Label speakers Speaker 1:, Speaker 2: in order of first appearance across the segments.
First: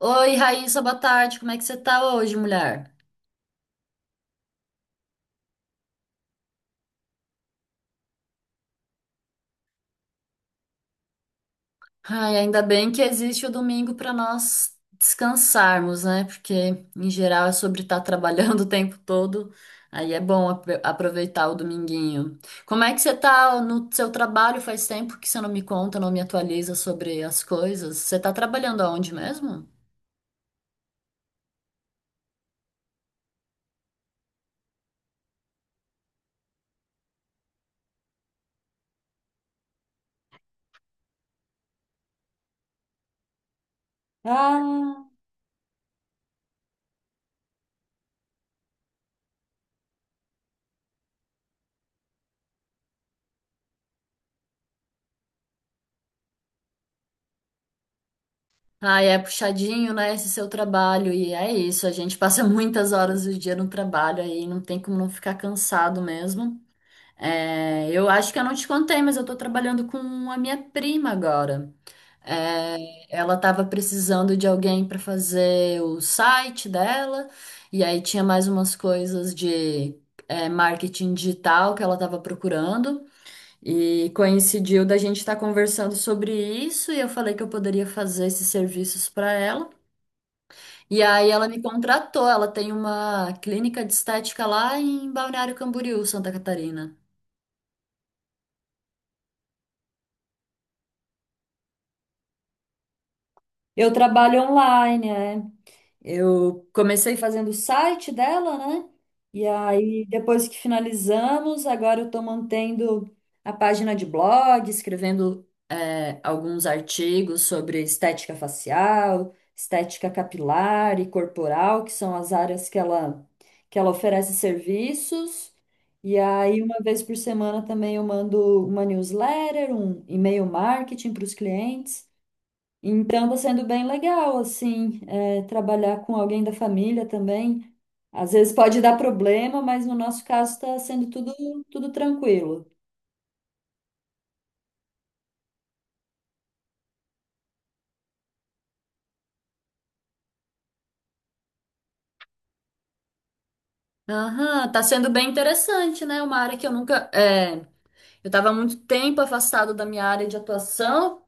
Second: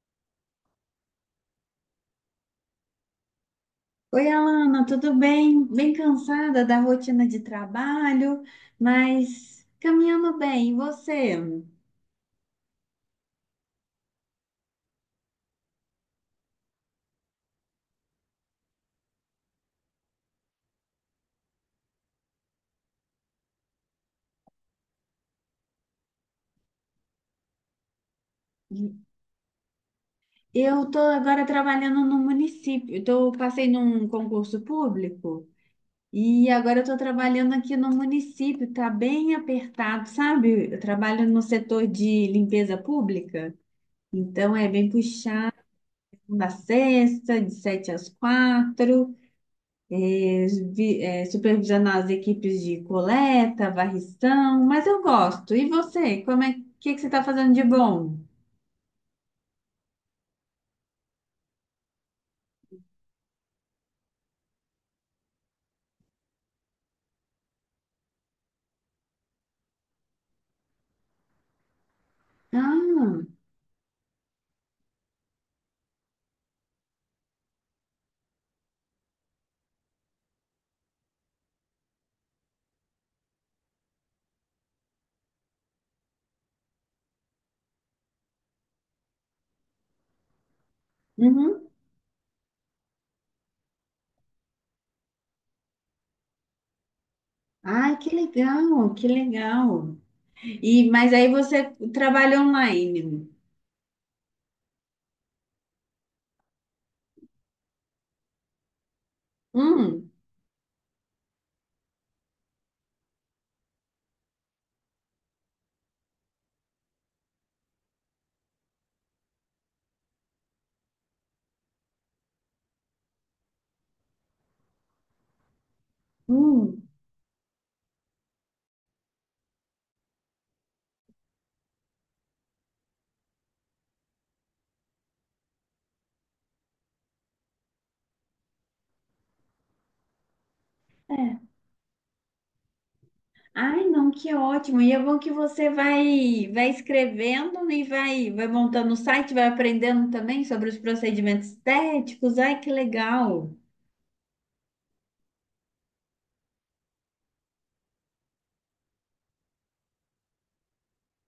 Speaker 1: Oi, Raíssa, boa tarde. Como é que você tá hoje, mulher?
Speaker 2: Oi, Alana, tudo bem? Bem cansada da rotina de trabalho, mas caminhando bem. E você?
Speaker 1: Ai, ainda bem que existe o domingo para nós descansarmos, né? Porque em geral é sobre estar trabalhando o tempo todo. Aí é bom aproveitar o dominguinho. Como é que você tá no seu trabalho? Faz tempo que você não me conta, não me atualiza sobre as coisas. Você tá trabalhando aonde mesmo?
Speaker 2: Eu estou agora trabalhando no município. Então, passei num concurso público e agora eu estou trabalhando aqui no município. Está bem apertado, sabe? Eu trabalho no setor de limpeza pública, então é bem
Speaker 1: Ah.
Speaker 2: puxado. Da sexta, de sete às quatro. eh, Supervisionar as equipes de coleta, varrição, mas eu gosto. E você, como é que você está fazendo de bom?
Speaker 1: Ai, é puxadinho, né, esse seu trabalho, e é isso, a gente passa muitas horas do dia no trabalho aí, não tem como não ficar cansado mesmo. É, eu acho que eu não te contei, mas eu tô trabalhando com a minha prima agora. É,
Speaker 2: Ah,
Speaker 1: ela tava precisando de alguém para fazer o site dela, e aí tinha mais umas coisas de é, marketing digital que ela tava procurando, e coincidiu da gente estar conversando sobre isso, e eu falei que eu poderia fazer esses serviços para ela. E aí ela me
Speaker 2: uhum.
Speaker 1: contratou, ela tem uma clínica de estética lá em Balneário Camboriú, Santa Catarina.
Speaker 2: Ai, que legal, que legal. E mas aí você trabalha online.
Speaker 1: Eu trabalho online, é. Eu comecei fazendo o site dela, né? E aí,
Speaker 2: Hum,
Speaker 1: depois que finalizamos, agora eu estou mantendo a página de blog, escrevendo é, alguns artigos sobre estética facial, estética capilar e corporal, que são as áreas que ela oferece serviços. E aí, uma
Speaker 2: hum.
Speaker 1: vez por semana também eu mando uma newsletter, um e-mail marketing para os clientes. Então, está sendo bem legal, assim, é, trabalhar com alguém da família também. Às vezes pode dar problema, mas no nosso caso está sendo tudo,
Speaker 2: É.
Speaker 1: tudo tranquilo.
Speaker 2: Ai, não, que ótimo. E é bom que você vai escrevendo e vai montando o site, vai aprendendo também sobre os procedimentos estéticos. Ai, que legal.
Speaker 1: Aham, tá sendo bem interessante, né? Uma área que eu nunca. É, eu tava há muito tempo afastado da minha área de atuação.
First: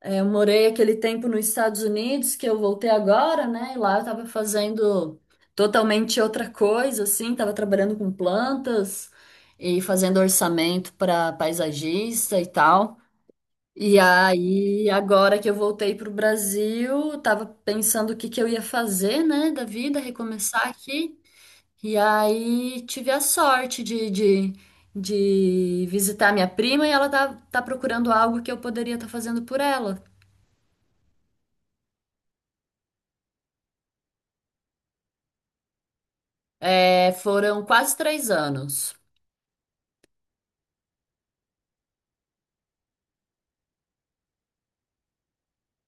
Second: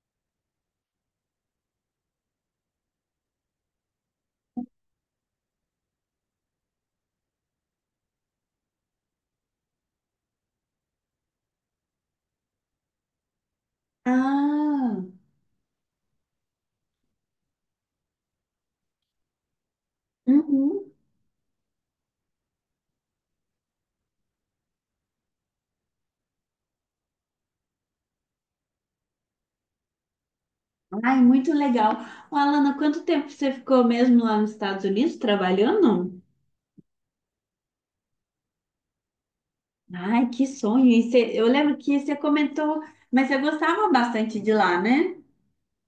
Speaker 1: É, eu morei aquele tempo nos Estados Unidos, que eu voltei agora, né? E lá eu estava fazendo totalmente outra coisa, assim, estava trabalhando com plantas e fazendo orçamento para paisagista e tal. E aí,
Speaker 2: Ah,
Speaker 1: agora que eu voltei para o Brasil, eu tava pensando o que que eu ia fazer, né, da vida, recomeçar
Speaker 2: uhum.
Speaker 1: aqui. E aí tive a sorte de visitar minha prima e ela tá procurando algo que eu poderia estar fazendo por ela.
Speaker 2: Ai, muito legal. Ô, Alana, quanto tempo você ficou mesmo lá nos Estados Unidos trabalhando?
Speaker 1: É, foram quase 3 anos.
Speaker 2: Ai, que sonho. Eu lembro que você comentou, mas você gostava bastante de lá, né?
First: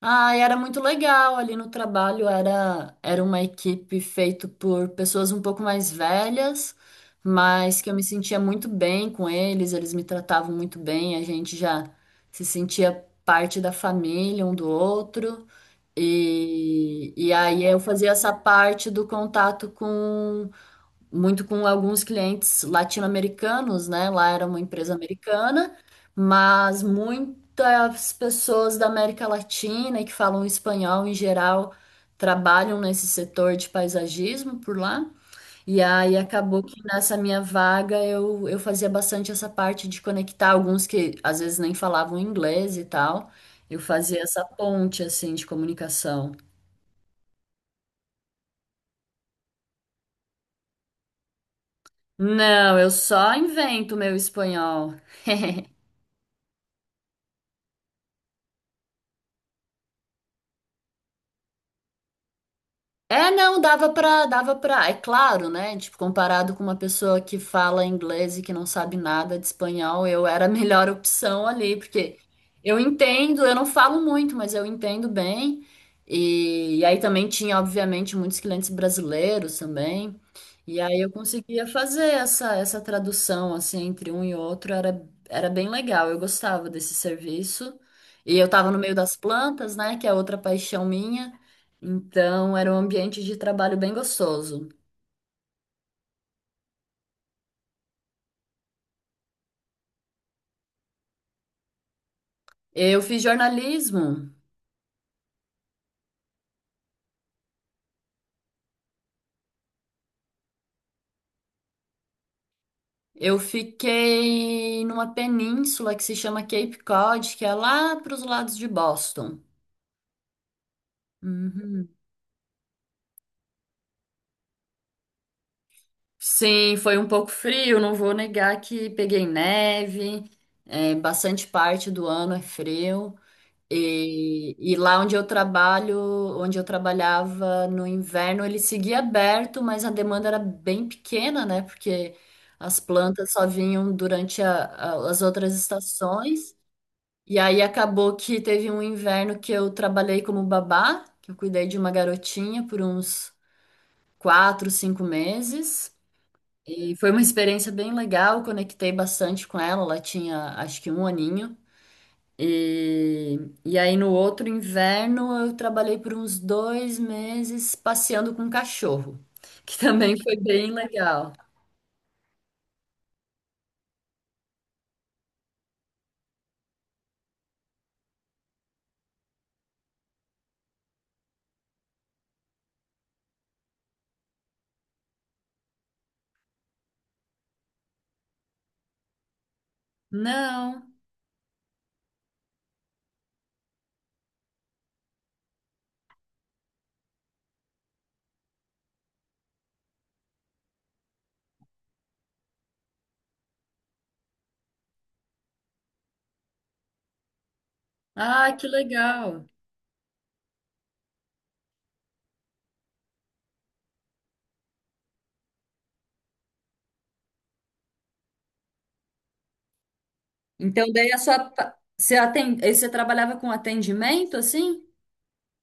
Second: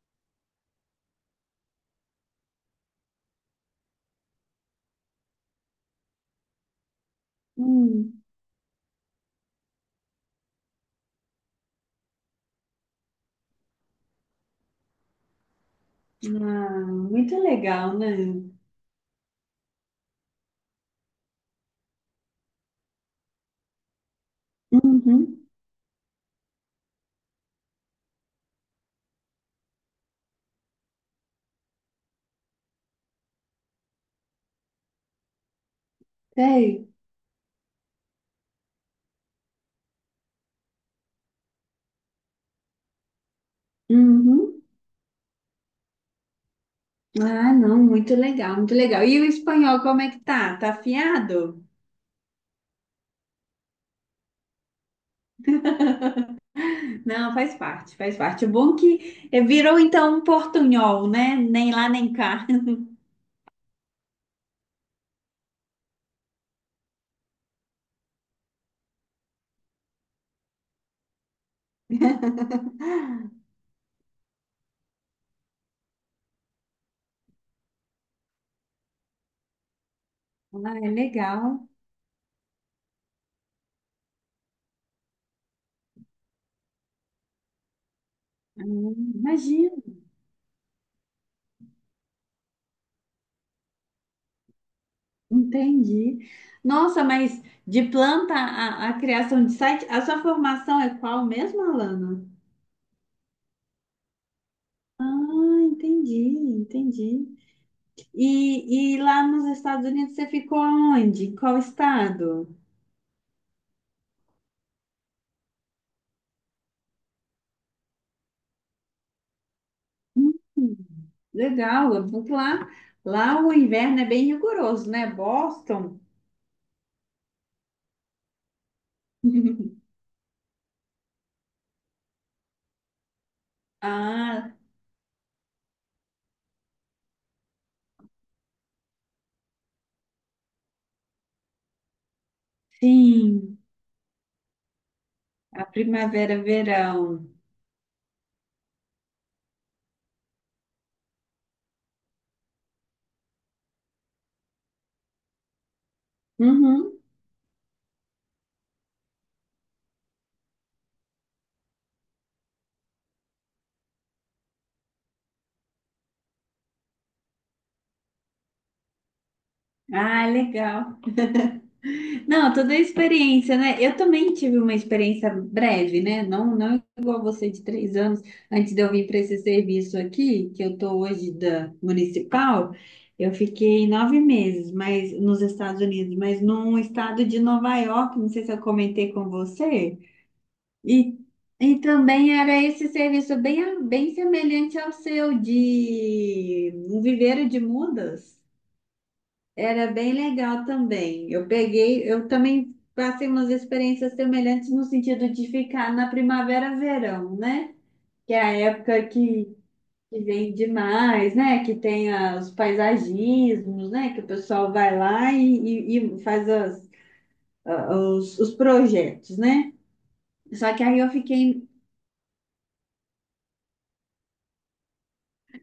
Speaker 1: Ah, e era muito legal ali no trabalho. Era uma equipe feita por pessoas um pouco mais velhas, mas que eu me
Speaker 2: Hum.
Speaker 1: sentia muito bem com eles. Eles me tratavam muito bem. A gente já se sentia parte da família um do outro.
Speaker 2: Ah,
Speaker 1: E
Speaker 2: muito
Speaker 1: aí eu
Speaker 2: legal, né?
Speaker 1: fazia essa parte do contato com muito com alguns clientes latino-americanos, né? Lá era uma empresa
Speaker 2: Uhum,
Speaker 1: americana, mas muitas pessoas da América Latina e que falam espanhol em geral trabalham nesse setor de paisagismo por lá. E aí acabou que
Speaker 2: sei.
Speaker 1: nessa minha vaga eu fazia bastante essa parte de conectar alguns que às vezes nem falavam inglês e tal. Eu fazia essa
Speaker 2: Uhum.
Speaker 1: ponte assim de comunicação.
Speaker 2: Ah, não, muito legal, muito legal. E o espanhol, como é que tá? Tá afiado?
Speaker 1: Não, eu só invento meu espanhol.
Speaker 2: Não, faz parte, faz parte. O bom que virou então um portunhol, né? Nem lá nem cá.
Speaker 1: É, não, dava pra, é claro, né? Tipo, comparado com uma pessoa que fala inglês e que não sabe nada de espanhol, eu era a melhor opção ali, porque eu entendo, eu não falo muito, mas eu entendo bem. E aí também tinha, obviamente, muitos clientes brasileiros também.
Speaker 2: Ah,
Speaker 1: E
Speaker 2: é
Speaker 1: aí eu conseguia
Speaker 2: legal.
Speaker 1: fazer essa, essa tradução, assim, entre um e outro, era, era bem legal, eu gostava desse serviço. E eu tava no meio das plantas,
Speaker 2: Imagina.
Speaker 1: né? Que é outra paixão minha. Então, era um ambiente de trabalho bem gostoso.
Speaker 2: Entendi. Nossa, mas de planta a criação de site, a sua formação é qual mesmo, Alana?
Speaker 1: Eu fiz jornalismo.
Speaker 2: Ah, entendi, entendi. E lá nos Estados Unidos você ficou onde? Em qual estado?
Speaker 1: Eu fiquei numa península que se chama Cape Cod, que é lá para os lados de Boston.
Speaker 2: Hum,
Speaker 1: Uhum.
Speaker 2: Legal, porque lá, lá o inverno é bem rigoroso, né? Boston.
Speaker 1: Sim, foi um pouco frio, não vou negar que peguei neve, é, bastante parte do ano é frio.
Speaker 2: Ah,
Speaker 1: E lá onde eu trabalho, onde eu trabalhava no inverno, ele seguia aberto, mas a demanda era bem pequena, né? Porque as plantas só
Speaker 2: sim,
Speaker 1: vinham durante as outras
Speaker 2: a primavera,
Speaker 1: estações.
Speaker 2: verão.
Speaker 1: E aí acabou que teve um inverno que eu trabalhei como babá, que eu cuidei de uma garotinha por uns 4, 5 meses. E
Speaker 2: Uhum.
Speaker 1: foi uma experiência bem legal, conectei bastante com ela, ela tinha acho que um aninho. E, e aí no outro inverno eu trabalhei por uns 2 meses passeando com um cachorro, que também
Speaker 2: Ah,
Speaker 1: foi bem
Speaker 2: legal.
Speaker 1: legal.
Speaker 2: Não, toda a experiência, né? Eu também tive uma experiência breve, né? Não, não igual você de 3 anos. Antes de eu vir para esse serviço aqui, que eu estou hoje da municipal, eu fiquei 9 meses, mas nos Estados Unidos, mas num estado de Nova York, não sei se eu comentei com você.
Speaker 1: Não.
Speaker 2: E, e também era esse serviço bem, bem semelhante ao seu de um viveiro de mudas. Era bem legal também. Eu peguei, eu também passei umas experiências semelhantes no sentido de ficar na primavera, verão, né? Que é a
Speaker 1: Ah, que
Speaker 2: época
Speaker 1: legal.
Speaker 2: que vem demais, né? Que tem os paisagismos, né? Que o pessoal vai lá e, e faz os projetos, né? Só que
Speaker 1: Então
Speaker 2: aí eu
Speaker 1: daí a sua
Speaker 2: fiquei.
Speaker 1: você aí você trabalhava com atendimento assim?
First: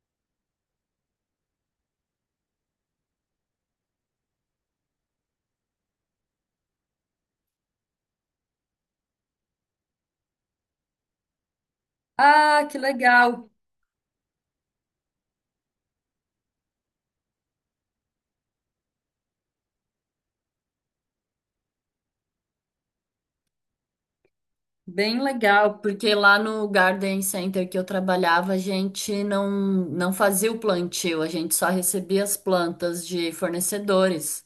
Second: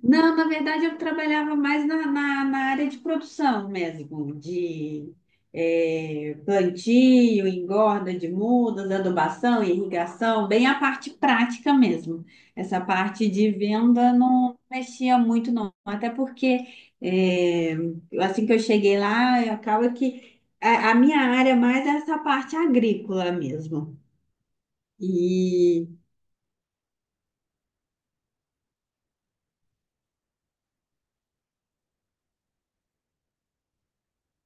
Speaker 2: Não, na verdade eu trabalhava mais na área de produção mesmo, de plantio, engorda de mudas, adubação, irrigação, bem a parte prática mesmo.
Speaker 1: Ah, que
Speaker 2: Essa parte
Speaker 1: legal.
Speaker 2: de venda não mexia muito não, até porque eh, assim que eu cheguei lá, acaba que a minha área mais é essa parte agrícola mesmo.
Speaker 1: Bem legal,
Speaker 2: E,
Speaker 1: porque lá no Garden Center que eu trabalhava, a gente não fazia o plantio, a gente só recebia as plantas de fornecedores.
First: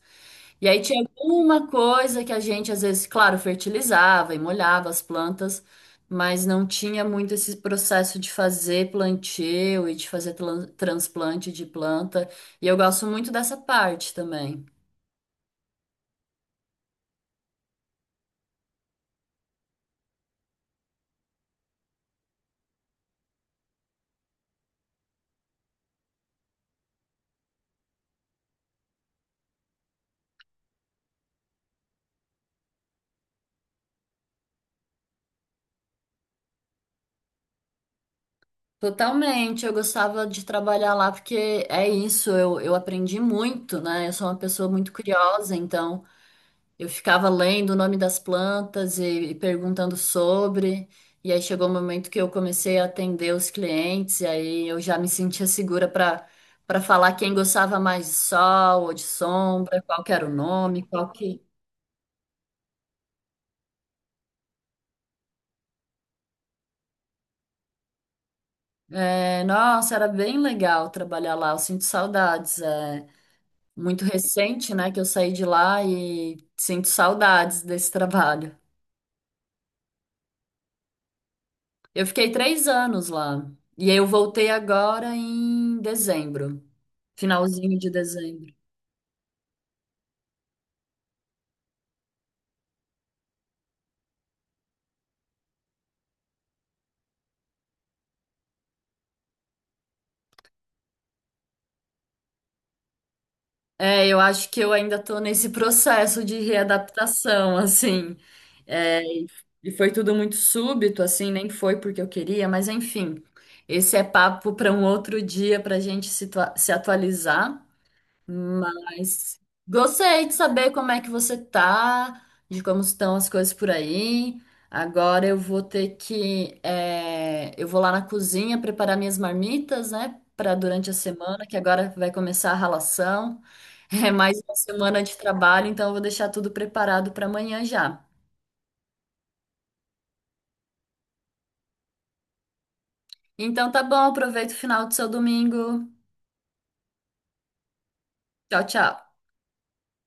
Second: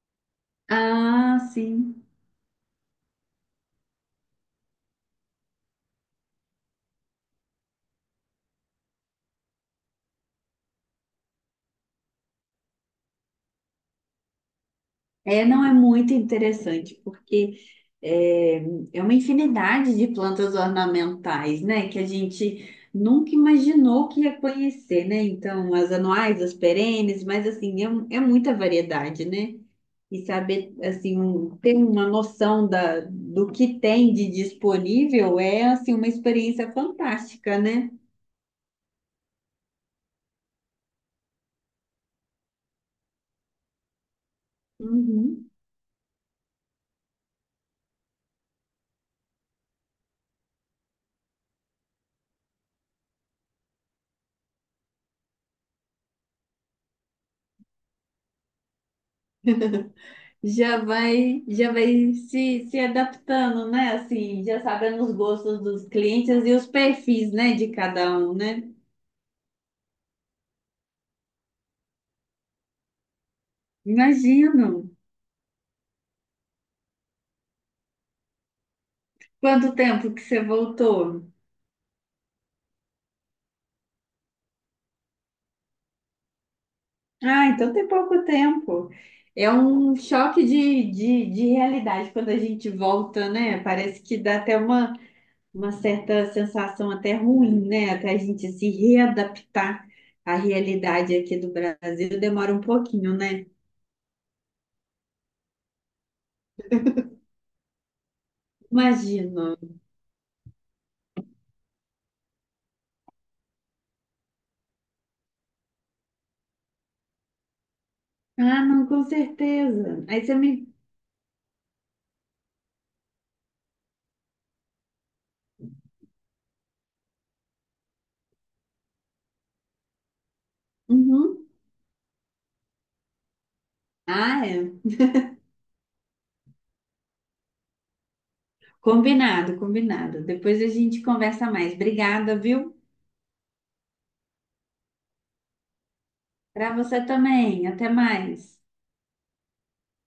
Speaker 1: E aí tinha
Speaker 2: ah,
Speaker 1: alguma
Speaker 2: sim.
Speaker 1: coisa que a gente, às vezes, claro, fertilizava e molhava as plantas, mas não tinha muito esse processo de fazer plantio e de fazer transplante de planta. E eu gosto muito dessa parte também.
Speaker 2: É, não é muito interessante, porque é, é uma infinidade de plantas ornamentais, né? Que a gente nunca imaginou que ia conhecer, né? Então, as anuais, as perenes, mas assim, é, é muita variedade, né? E saber, assim, ter uma noção da, do que tem de disponível é, assim, uma experiência fantástica, né?
Speaker 1: Totalmente, eu gostava de trabalhar lá porque é isso, eu aprendi muito, né? Eu sou uma pessoa muito
Speaker 2: Uhum.
Speaker 1: curiosa, então. Eu ficava lendo o nome das plantas e perguntando sobre, e aí chegou o momento que eu comecei a atender os clientes, e aí eu já me sentia segura para falar quem gostava mais de sol ou de sombra, qual que era o
Speaker 2: Já
Speaker 1: nome, qual que...
Speaker 2: vai, já vai se adaptando, né? Assim, já sabendo os gostos dos clientes e os perfis, né, de cada um, né?
Speaker 1: É, nossa, era bem legal trabalhar lá, eu sinto saudades. É muito recente,
Speaker 2: Imagino.
Speaker 1: né, que eu saí de lá e sinto saudades desse trabalho.
Speaker 2: Quanto tempo que você voltou?
Speaker 1: Eu fiquei 3 anos lá, e aí eu voltei agora em dezembro.
Speaker 2: Ah, então
Speaker 1: Finalzinho
Speaker 2: tem
Speaker 1: de
Speaker 2: pouco
Speaker 1: dezembro.
Speaker 2: tempo. É um choque de realidade quando a gente volta, né? Parece que dá até uma certa sensação até ruim, né? Até a gente se readaptar à realidade aqui do Brasil, demora um pouquinho, né?
Speaker 1: É, eu acho que eu ainda tô nesse processo de readaptação, assim. É, e
Speaker 2: Imagino.
Speaker 1: e foi tudo muito súbito, assim, nem foi porque eu queria, mas enfim. Esse é papo para um outro dia para a gente se, se atualizar.
Speaker 2: Ah, não, com
Speaker 1: Mas
Speaker 2: certeza. Aí
Speaker 1: gostei de
Speaker 2: você me.
Speaker 1: saber como é que você tá, de como estão as coisas por aí. Agora eu vou ter que, eu vou lá na cozinha preparar minhas marmitas, né, para durante a semana,
Speaker 2: Uhum.
Speaker 1: que agora vai começar a ralação. É mais
Speaker 2: Ah,
Speaker 1: uma
Speaker 2: é.
Speaker 1: semana de trabalho, então eu vou deixar tudo preparado para amanhã já.
Speaker 2: Combinado, combinado. Depois a gente conversa mais. Obrigada, viu?
Speaker 1: Então tá bom, aproveita o final do seu domingo.
Speaker 2: Para você também. Até mais.
Speaker 1: Tchau, tchau.